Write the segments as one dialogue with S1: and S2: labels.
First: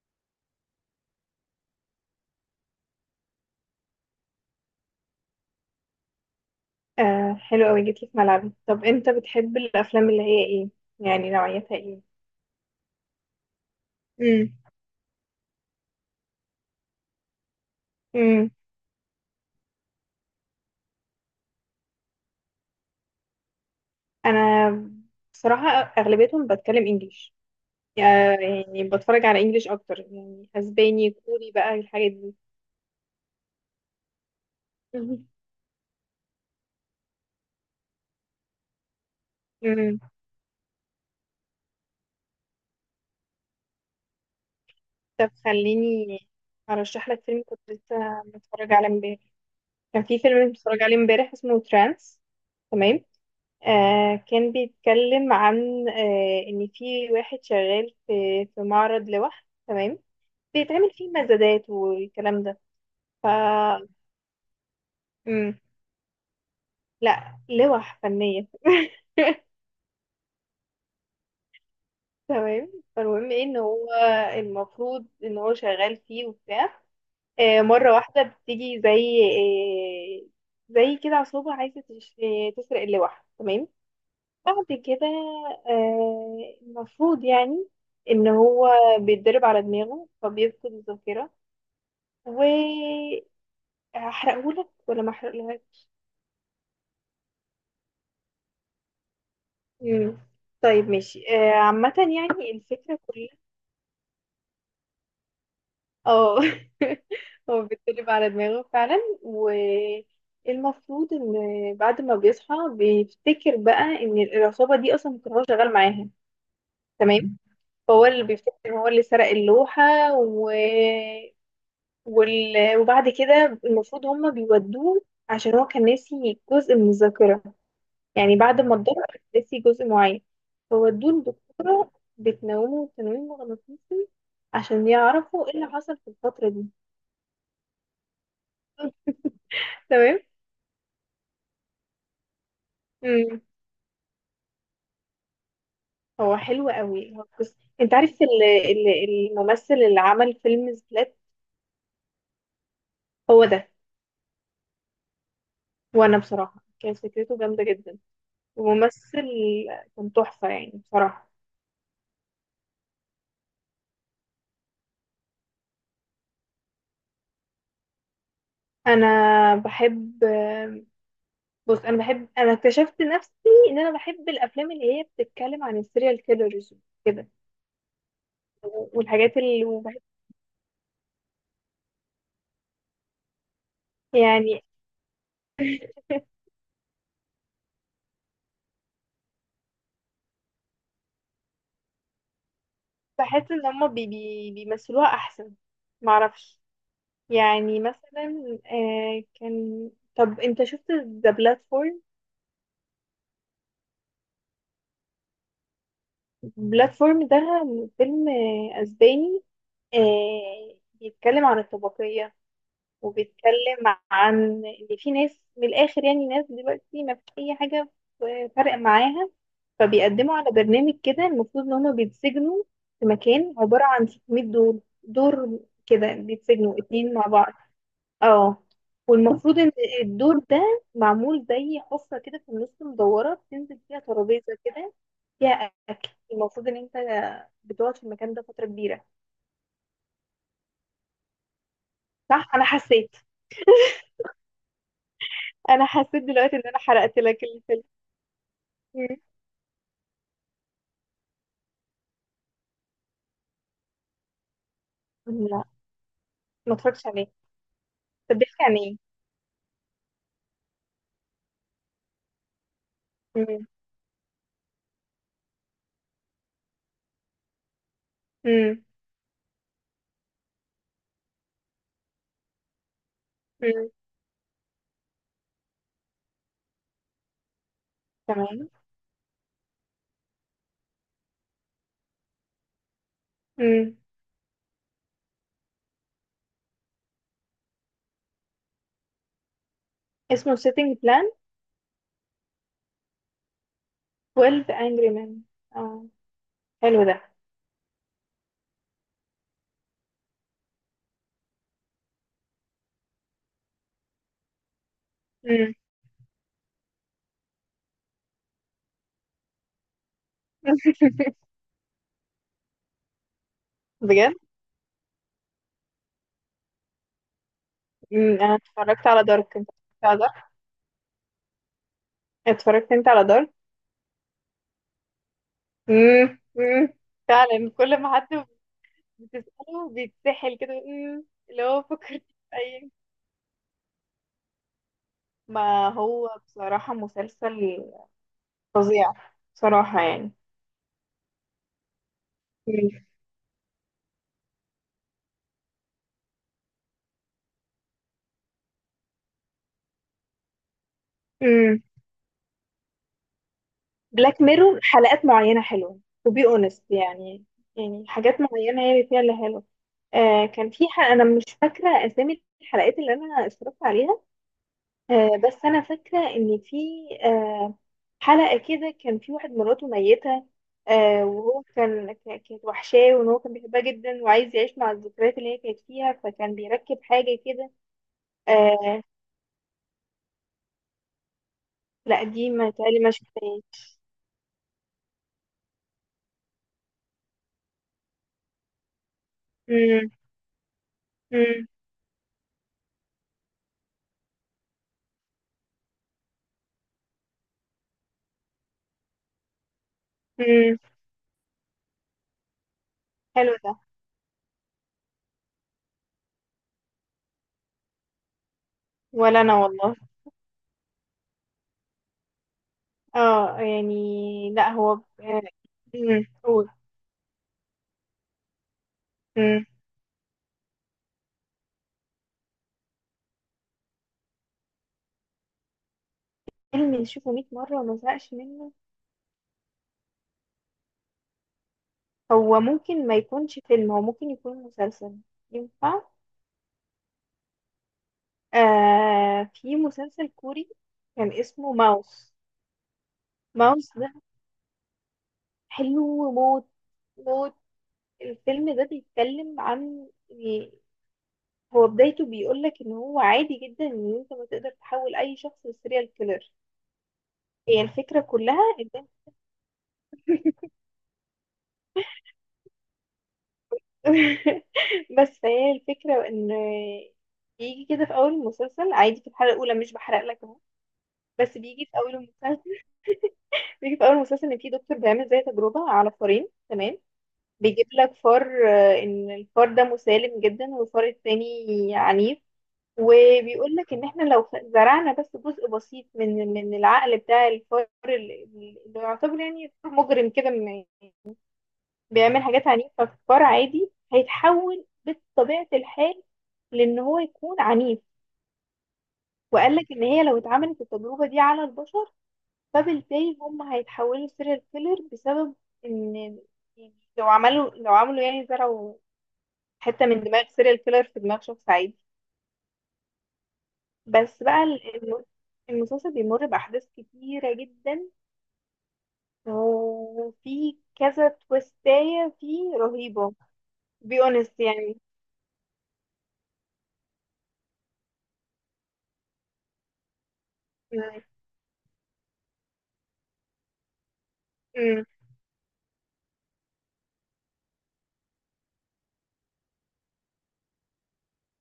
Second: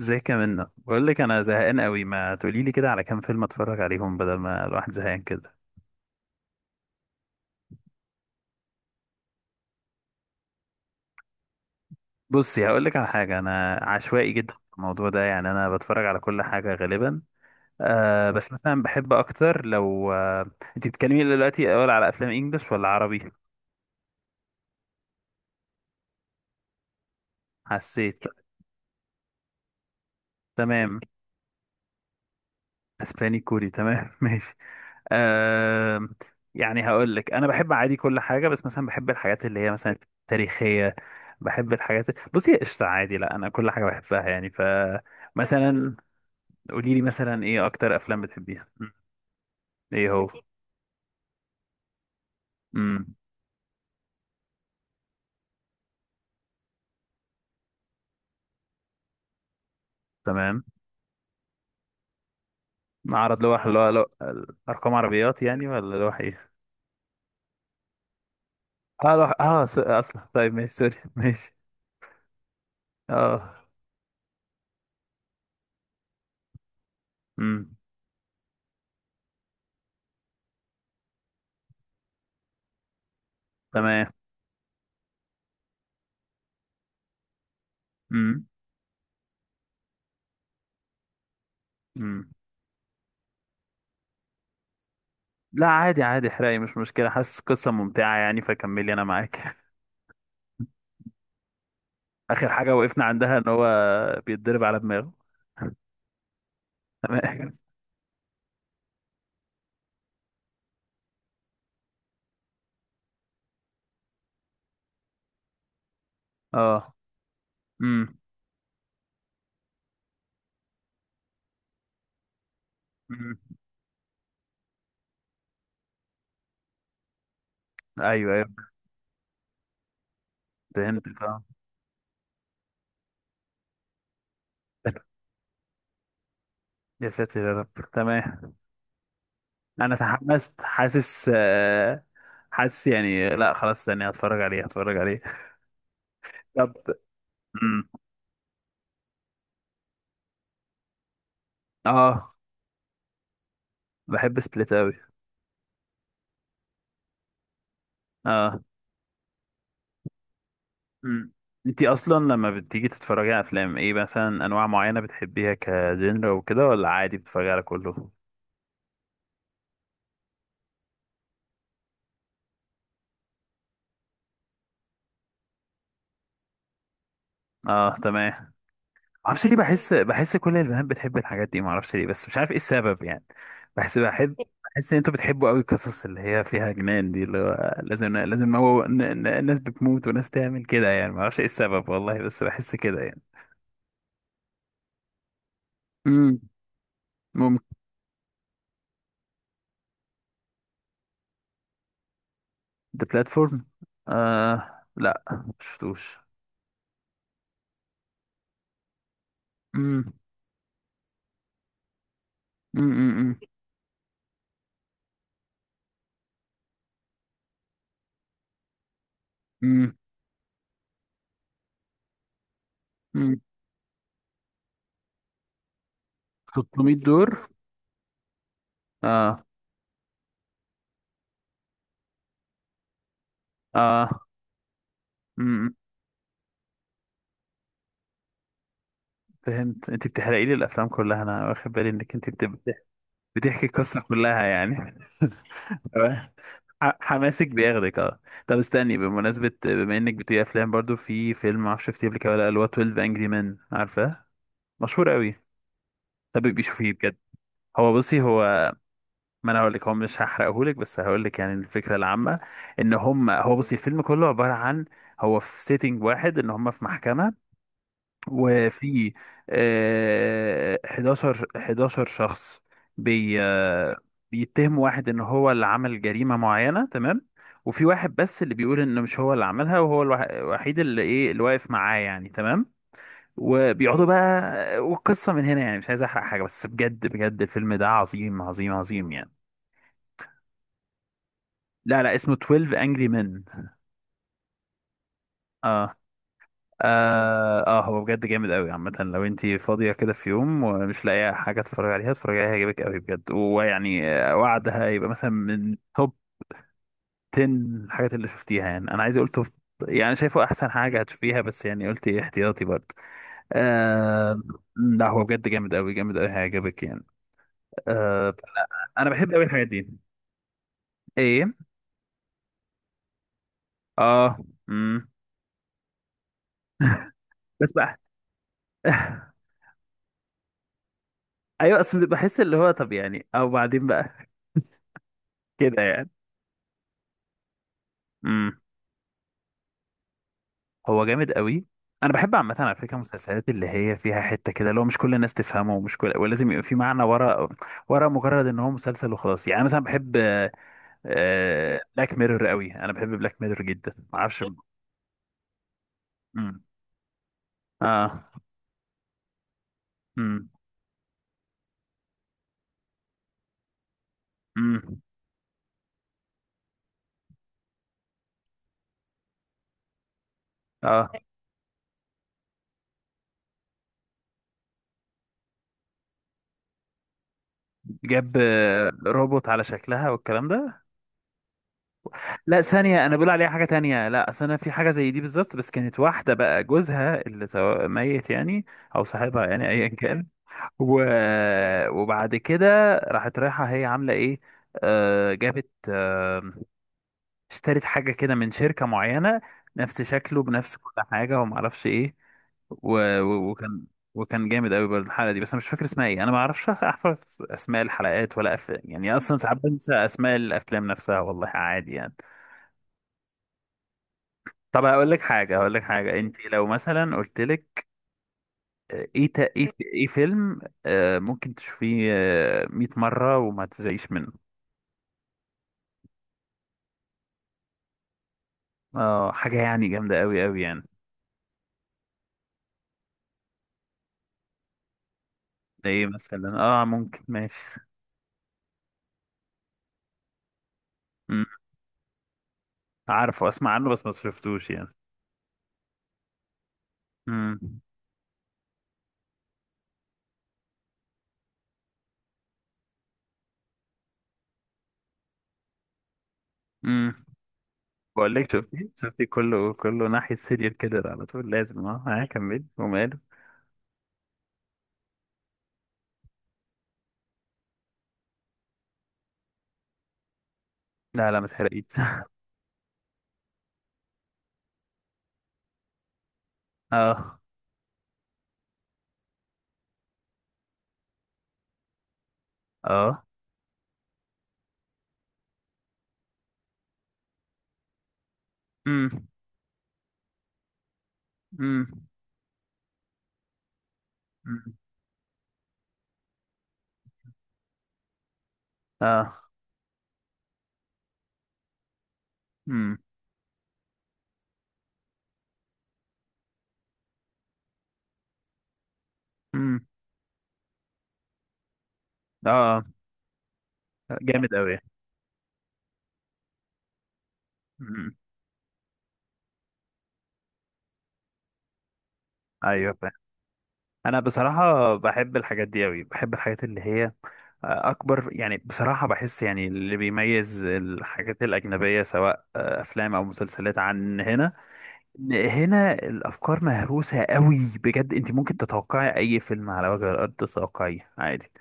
S1: ازيك يا منى؟ بقول لك انا زهقان قوي، ما تقولي لي كده على كام فيلم اتفرج عليهم بدل ما الواحد زهقان كده.
S2: آه حلو قوي، جيتي في ملعبي. طب انت بتحب الافلام اللي هي ايه؟ يعني نوعيتها ايه؟
S1: بصي هقول لك على حاجه، انا عشوائي
S2: امم
S1: جدا في الموضوع ده، يعني انا بتفرج على كل حاجه غالبا.
S2: امم
S1: بس مثلا بحب اكتر لو انت بتتكلمي دلوقتي اول على افلام انجلش ولا عربي؟
S2: انا بصراحه اغلبيتهم بتكلم انجليش،
S1: حسيت.
S2: يعني بتفرج على انجليش اكتر، يعني
S1: تمام.
S2: اسباني كوري بقى الحاجات دي.
S1: اسباني كوري تمام. ماشي.
S2: مهم.
S1: آه يعني هقول لك انا بحب عادي كل حاجه، بس مثلا بحب الحاجات اللي هي مثلا
S2: امم،
S1: تاريخيه. بحب الحاجات. بصي قشطه، عادي، لا انا كل حاجه بحبها يعني
S2: طب
S1: مثلا
S2: خليني
S1: قولي لي
S2: ارشح لك فيلم
S1: مثلا
S2: كنت
S1: ايه اكتر افلام
S2: لسه
S1: بتحبيها؟
S2: متفرج عليه
S1: مم.
S2: امبارح. كان
S1: ايه
S2: في
S1: هو؟
S2: فيلم متفرج عليه امبارح اسمه ترانس، تمام.
S1: امم
S2: كان بيتكلم عن ان في واحد شغال في معرض لوح، تمام.
S1: تمام.
S2: بيتعمل فيه مزادات والكلام ده. ف
S1: معرض لوح، اللي هو ارقام عربيات
S2: مم.
S1: يعني ولا لوح ايه؟
S2: لا، لوح فنية
S1: اه لوح، اصلا طيب ماشي، سوري، ماشي.
S2: تمام، فالمهم ايه
S1: اه.
S2: ان هو المفروض ان هو شغال فيه وبتاع.
S1: امم
S2: مرة واحدة بتيجي زي زي كده عصابة عايزة تسرق اللوح، تمام.
S1: تمام.
S2: بعد كده المفروض يعني ان
S1: امم
S2: هو بيتدرب على دماغه فبيفقد الذاكرة.
S1: امم
S2: و هحرقهولك ولا ما
S1: لا عادي عادي احرقي، مش مشكله، حاسس قصه ممتعه يعني فكملي انا معاك.
S2: مم. طيب ماشي. عامة
S1: اخر
S2: يعني
S1: حاجه
S2: الفكرة
S1: وقفنا
S2: كلها.
S1: عندها ان هو بيتضرب على دماغه.
S2: اه
S1: تمام.
S2: هو بيتقلب على دماغه فعلا. والمفروض ان بعد ما بيصحى بيفتكر بقى ان العصابة دي اصلا كان هو شغال معاها،
S1: اه.
S2: تمام. فهو
S1: امم
S2: اللي بيفتكر ان هو اللي سرق اللوحة و... وبعد
S1: أمم.
S2: كده المفروض هما بيودوه عشان هو كان ناسي جزء من الذاكرة،
S1: ايوه
S2: يعني
S1: ايوه
S2: بعد ما اتضرب ناسي جزء معين،
S1: فهمت
S2: فودوه
S1: اه.
S2: لدكتورة بتنومه تنويم مغناطيسي عشان يعرفوا ايه اللي حصل في الفترة دي.
S1: يا ساتر يا رب، تمام. انا
S2: تمام.
S1: تحمست، حاسس حاسس يعني،
S2: امم،
S1: لا خلاص ثانية هتفرج عليه، هتفرج عليه.
S2: هو حلو
S1: طب.
S2: قوي، هو بس
S1: امم
S2: انت عارف ال- الممثل اللي عمل فيلم سبلات؟
S1: اه،
S2: هو ده.
S1: بحب سبليت قوي.
S2: وانا بصراحة كانت فكرته جامدة جدا،
S1: اه.
S2: وممثل كان تحفة يعني بصراحة.
S1: امم انتي اصلا لما بتيجي تتفرجي على افلام ايه مثلا؟ انواع معينة بتحبيها كجنرا وكده ولا عادي بتتفرجي على كله؟
S2: انا بحب بص انا بحب، انا اكتشفت نفسي ان انا بحب الافلام اللي هي بتتكلم عن السيريال كيلرز كده،
S1: اه تمام.
S2: والحاجات
S1: معرفش ليه
S2: اللي
S1: بحس،
S2: وبحب-
S1: كل البنات بتحب الحاجات دي معرفش ليه، بس مش عارف ايه السبب يعني. بحب
S2: يعني
S1: ان انتوا بتحبوا قوي القصص اللي هي فيها جنان دي، اللي هو لازم هو ناس بتموت وناس تعمل كده يعني، معرفش ايه السبب والله، بس بحس كده يعني.
S2: بحس ان هما بي بيمثلوها احسن،
S1: امم
S2: معرفش.
S1: ممكن.
S2: يعني مثلا آه كان طب انت شفت ذا بلاتفورم؟
S1: ذا بلاتفورم، لا مشفتوش.
S2: بلاتفورم ده فيلم اسباني.
S1: امم
S2: بيتكلم عن الطبقية،
S1: امم
S2: وبيتكلم عن ان في ناس من الاخر، يعني ناس دلوقتي ما فيش اي حاجة فرق معاها.
S1: امم
S2: فبيقدموا على برنامج كده المفروض ان هما بيتسجنوا في
S1: امم
S2: مكان عبارة عن 600 دور كده، بيتسجنوا
S1: 600
S2: اتنين مع
S1: دور.
S2: بعض. اه.
S1: اه.
S2: والمفروض ان الدور ده معمول زي حفرة كده في النص مدورة، بتنزل فيها
S1: اه.
S2: ترابيزة كده فيها
S1: امم
S2: اكل. المفروض ان انت بتقعد في المكان ده فترة كبيرة.
S1: فهمت، انت بتحرقي لي الافلام كلها، انا واخد بالي انك انت
S2: صح، انا حسيت،
S1: بتحكي القصة كلها يعني.
S2: انا حسيت
S1: تمام.
S2: دلوقتي ان انا حرقت لك
S1: حماسك
S2: الفيلم.
S1: بياخدك اه. طب استني،
S2: مم.
S1: بمناسبة بما انك بتقري افلام برضو، في فيلم معرفش شفتيه قبل كده ولا لأ، اللي هو 12 انجري مان، عارفاه؟ مشهور قوي.
S2: لا،
S1: طب بيبقي
S2: ما
S1: شوفيه
S2: اتفرجتش
S1: بجد.
S2: عليه.
S1: بصي
S2: طب بيحكي
S1: هو،
S2: عن ايه؟
S1: ما انا هقول لك، هو مش هحرقه لك بس هقول لك يعني الفكرة العامة. ان هم هو
S2: مم.
S1: بصي الفيلم كله عبارة عن، هو في سيتنج واحد ان هم في محكمة،
S2: مم.
S1: وفي 11 شخص بي
S2: مم.
S1: آه، بيتهم واحد ان هو اللي عمل جريمة معينة، تمام. وفي واحد بس اللي
S2: تمام.
S1: بيقول ان مش هو اللي عملها، وهو الوحيد اللي ايه، اللي واقف معاه يعني، تمام.
S2: مم.
S1: وبيقعدوا بقى، والقصة من هنا يعني، مش عايز احرق حاجة بس بجد بجد الفيلم ده عظيم عظيم عظيم يعني.
S2: اسمه Setting Plan.
S1: لا لا، اسمه 12 Angry Men.
S2: 12 Angry Men.
S1: اه.
S2: اه، حلو ده.
S1: اه. هو بجد جامد قوي. عامة لو انتي فاضية كده في يوم ومش لاقية حاجة تتفرجي عليها، اتفرجي عليها، هيعجبك قوي بجد. ويعني وعدها يبقى مثلا
S2: مم.
S1: من توب 10 الحاجات اللي شفتيها يعني، انا عايز اقول توب، يعني شايفه احسن حاجة هتشوفيها، بس يعني قلت احتياطي برضه.
S2: بجد.
S1: آه. لا هو بجد جامد قوي، جامد قوي، هيعجبك يعني. آه.
S2: مم. انا اتفرجت
S1: انا
S2: على
S1: بحب قوي
S2: دارك،
S1: الحاجات
S2: انت
S1: دي.
S2: اتفرجت على دارك؟
S1: ايه.
S2: اتفرجت انت على دارك؟
S1: اه. امم
S2: امم. فعلا
S1: بس بقى.
S2: كل ما حد بتسأله بيتسحل كده. امم، اللي
S1: ايوه
S2: هو
S1: اصل
S2: فكر في
S1: بحس اللي هو
S2: اي.
S1: طب يعني، او بعدين بقى كده
S2: ما
S1: يعني.
S2: هو بصراحة مسلسل فظيع، بصراحة يعني.
S1: هو جامد قوي. انا بحب عامه على فكره المسلسلات اللي هي فيها حته كده، لو مش كل الناس تفهمه، ومش كل، ولازم يبقى في معنى ورا، ورا مجرد ان هو مسلسل وخلاص يعني. أنا مثلا بحب
S2: امم.
S1: بلاك ميرور قوي، انا بحب بلاك ميرور جدا ما
S2: بلاك
S1: اعرفش.
S2: ميرور حلقات معينة حلوة to be
S1: امم
S2: honest، يعني. يعني
S1: اه.
S2: حاجات معينة هي اللي فيها اللي حلوة.
S1: امم
S2: كان في حلقة، أنا مش فاكرة أسامي الحلقات اللي أنا اتفرجت عليها.
S1: امم
S2: بس انا فاكره ان في آه، حلقه كده كان في واحد مراته ميته،
S1: اه،
S2: وهو كان كانت وحشاه وان هو كان بيحبها جدا وعايز يعيش مع الذكريات اللي هي كانت فيها، فكان بيركب حاجه كده.
S1: جاب
S2: آه،
S1: روبوت على شكلها والكلام ده.
S2: لا دي
S1: لا
S2: ما تقالي،
S1: ثانية،
S2: ما
S1: أنا بقول عليها حاجة
S2: شفتهاش.
S1: تانية. لا أصل أنا في حاجة زي دي بالظبط، بس كانت واحدة بقى جوزها اللي ميت يعني، أو صاحبها يعني أيا
S2: مم،
S1: كان. و...
S2: مم،
S1: وبعد كده راحت، رايحة هي عاملة ايه؟ آه جابت، آه اشترت حاجة كده من شركة معينة، نفس شكله بنفس
S2: مم.
S1: كل حاجة، وما اعرفش ايه. و... و...
S2: حلو ده.
S1: وكان وكان جامد قوي برضه الحلقة دي، بس انا مش فاكر اسمها ايه، انا ما اعرفش احفظ اسماء الحلقات ولا يعني اصلا
S2: ولا انا
S1: ساعات بنسى
S2: والله.
S1: اسماء الافلام نفسها والله، عادي يعني.
S2: اه يعني. لا
S1: طب
S2: هو آه،
S1: هقول لك حاجة،
S2: مم،
S1: انت لو
S2: قول.
S1: مثلا قلت لك
S2: مم.
S1: ايه، ايه فيلم ممكن تشوفيه آه 100 مرة وما تزهقيش منه؟
S2: فيلم نشوفه 100 مرة وما زهقش منه؟
S1: اه حاجة يعني جامدة أوي أوي يعني.
S2: هو ممكن ما يكونش فيلم، هو ممكن يكون مسلسل،
S1: ده
S2: ينفع؟
S1: ايه مثلا؟ اه ممكن ماشي.
S2: في مسلسل كوري كان
S1: مم.
S2: اسمه ماوس.
S1: عارفه، اسمع
S2: ماوس
S1: عنه بس
S2: ده
S1: ما شفتوش يعني.
S2: حلو موت موت.
S1: امم
S2: الفيلم ده بيتكلم عن، يعني هو بدايته بيقولك ان هو عادي جدا ان انت ما تقدر تحول اي شخص لسيريال كيلر.
S1: امم
S2: هي الفكرة
S1: بقول لك،
S2: كلها ان
S1: شفتي كله ناحية سيريال كده على طول، لازم اه ها كمل وماله.
S2: بس هي الفكرة ان بيجي كده في اول المسلسل عادي في الحلقة الاولى، مش بحرق لك اهو،
S1: لا لا ما
S2: بس
S1: تحرقيش.
S2: بيجي في اول المسلسل بيجي في اول المسلسل ان في دكتور بيعمل زي تجربة على فارين، تمام.
S1: اه.
S2: بيجيب لك فار ان الفار ده مسالم جدا والفار التاني عنيف.
S1: اه.
S2: وبيقول لك ان احنا لو زرعنا بس جزء بسيط من العقل بتاع الفار اللي
S1: امم
S2: يعتبر يعني فار مجرم كده،
S1: امم
S2: بيعمل حاجات عنيفة، فالفار عادي
S1: أمم.
S2: هيتحول بطبيعة الحال، لان هو يكون عنيف.
S1: اه.
S2: وقال لك ان هي لو اتعملت التجربة دي على البشر
S1: امم
S2: فبالتالي هم هيتحولوا سيريال كيلر بسبب ان يعني لو عملوا يعني زرعوا
S1: امم
S2: حته من دماغ سيريال كيلر في دماغ شخص عادي.
S1: اه
S2: بس
S1: جامد
S2: بقى
S1: أوي.
S2: المسلسل بيمر باحداث كتيره جدا،
S1: امم
S2: وفي كذا تويستايه فيه
S1: ايوه.
S2: رهيبه،
S1: انا
S2: بي اونست
S1: بصراحه
S2: يعني.
S1: بحب الحاجات دي قوي، بحب الحاجات اللي هي اكبر يعني. بصراحه بحس يعني اللي بيميز
S2: مم.
S1: الحاجات الاجنبيه سواء افلام او مسلسلات عن هنا،
S2: مم.
S1: إن هنا الافكار مهروسه قوي، بجد انت ممكن تتوقعي اي فيلم على وجه الارض تتوقعيه عادي.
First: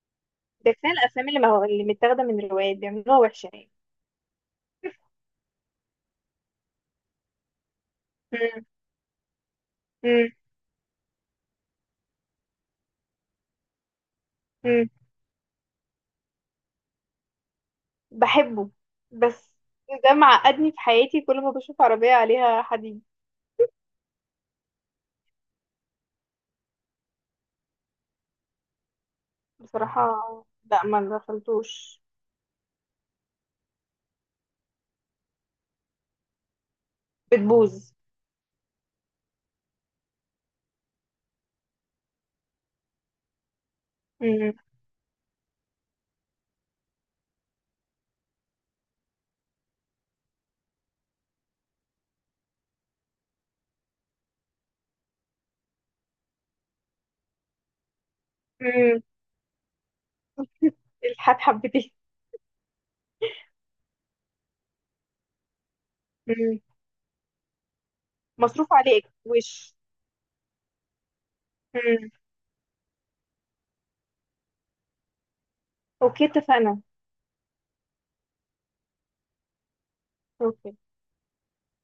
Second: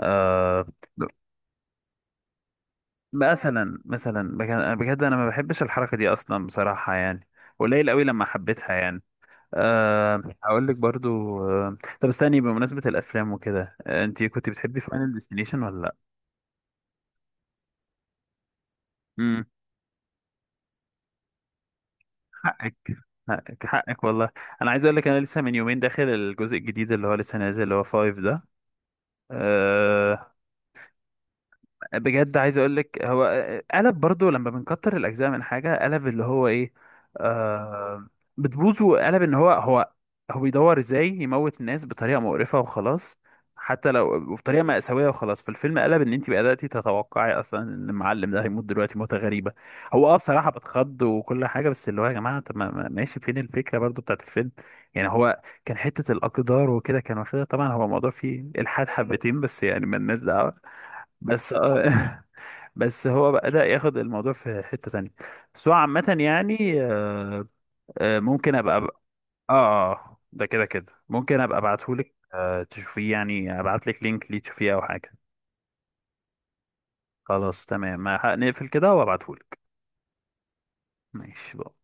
S1: أه.
S2: ده كفايه الافلام اللي ما هو اللي متاخده من روايات بيعملوها وحشه يعني.
S1: مثلا بجد بجد انا ما بحبش الحركه دي اصلا بصراحه يعني، قليل قوي لما
S2: مم.
S1: حبيتها يعني. أه
S2: مم.
S1: هقول لك برضو. أه طب استني بمناسبة الأفلام وكده، أه انت كنت بتحبي
S2: مم.
S1: فاينل ديستنيشن ولا لأ؟
S2: بحبه،
S1: امم
S2: بس ده معقدني في حياتي كل ما بشوف عربيه عليها
S1: حقك،
S2: حديد.
S1: حقك والله. أنا عايز أقول لك، أنا لسه من يومين داخل الجزء الجديد اللي هو لسه نازل اللي هو فايف ده.
S2: بصراحه
S1: آه،
S2: لا، ما دخلتوش.
S1: بجد عايز اقول لك، هو قلب برضو لما بنكتر الاجزاء من حاجه، قلب اللي هو ايه،
S2: بتبوظ.
S1: آه بتبوظ. وقلب ان هو هو بيدور ازاي يموت الناس بطريقه مقرفه وخلاص، حتى لو
S2: مم.
S1: بطريقه مأساويه وخلاص. فالفيلم قلب ان انت بدأتي تتوقعي اصلا ان المعلم ده هيموت دلوقتي موته غريبه. هو اه، بصراحه بتخض وكل حاجه، بس اللي هو يا جماعه، طب ماشي فين الفكره برضو بتاعت الفيلم؟ يعني هو كان حته الاقدار وكده كان واخدها، طبعا هو الموضوع فيه الحاد
S2: مم.
S1: حبتين، بس يعني مالناش دعوه.
S2: الحاد
S1: بس
S2: حبتين.
S1: اه. بس هو بدأ ياخد الموضوع في حتة تانية. بس هو عامة يعني ممكن
S2: مصروف
S1: ابقى
S2: عليه وش.
S1: اه، ده كده كده ممكن ابقى
S2: مم.
S1: ابعتهولك، تشوفيه يعني، ابعتلك لينك ليه تشوفيه او حاجة.
S2: اوكي، اتفقنا.
S1: خلاص تمام، ما هنقفل كده وابعتهولك.
S2: اوكي.
S1: ماشي بقى.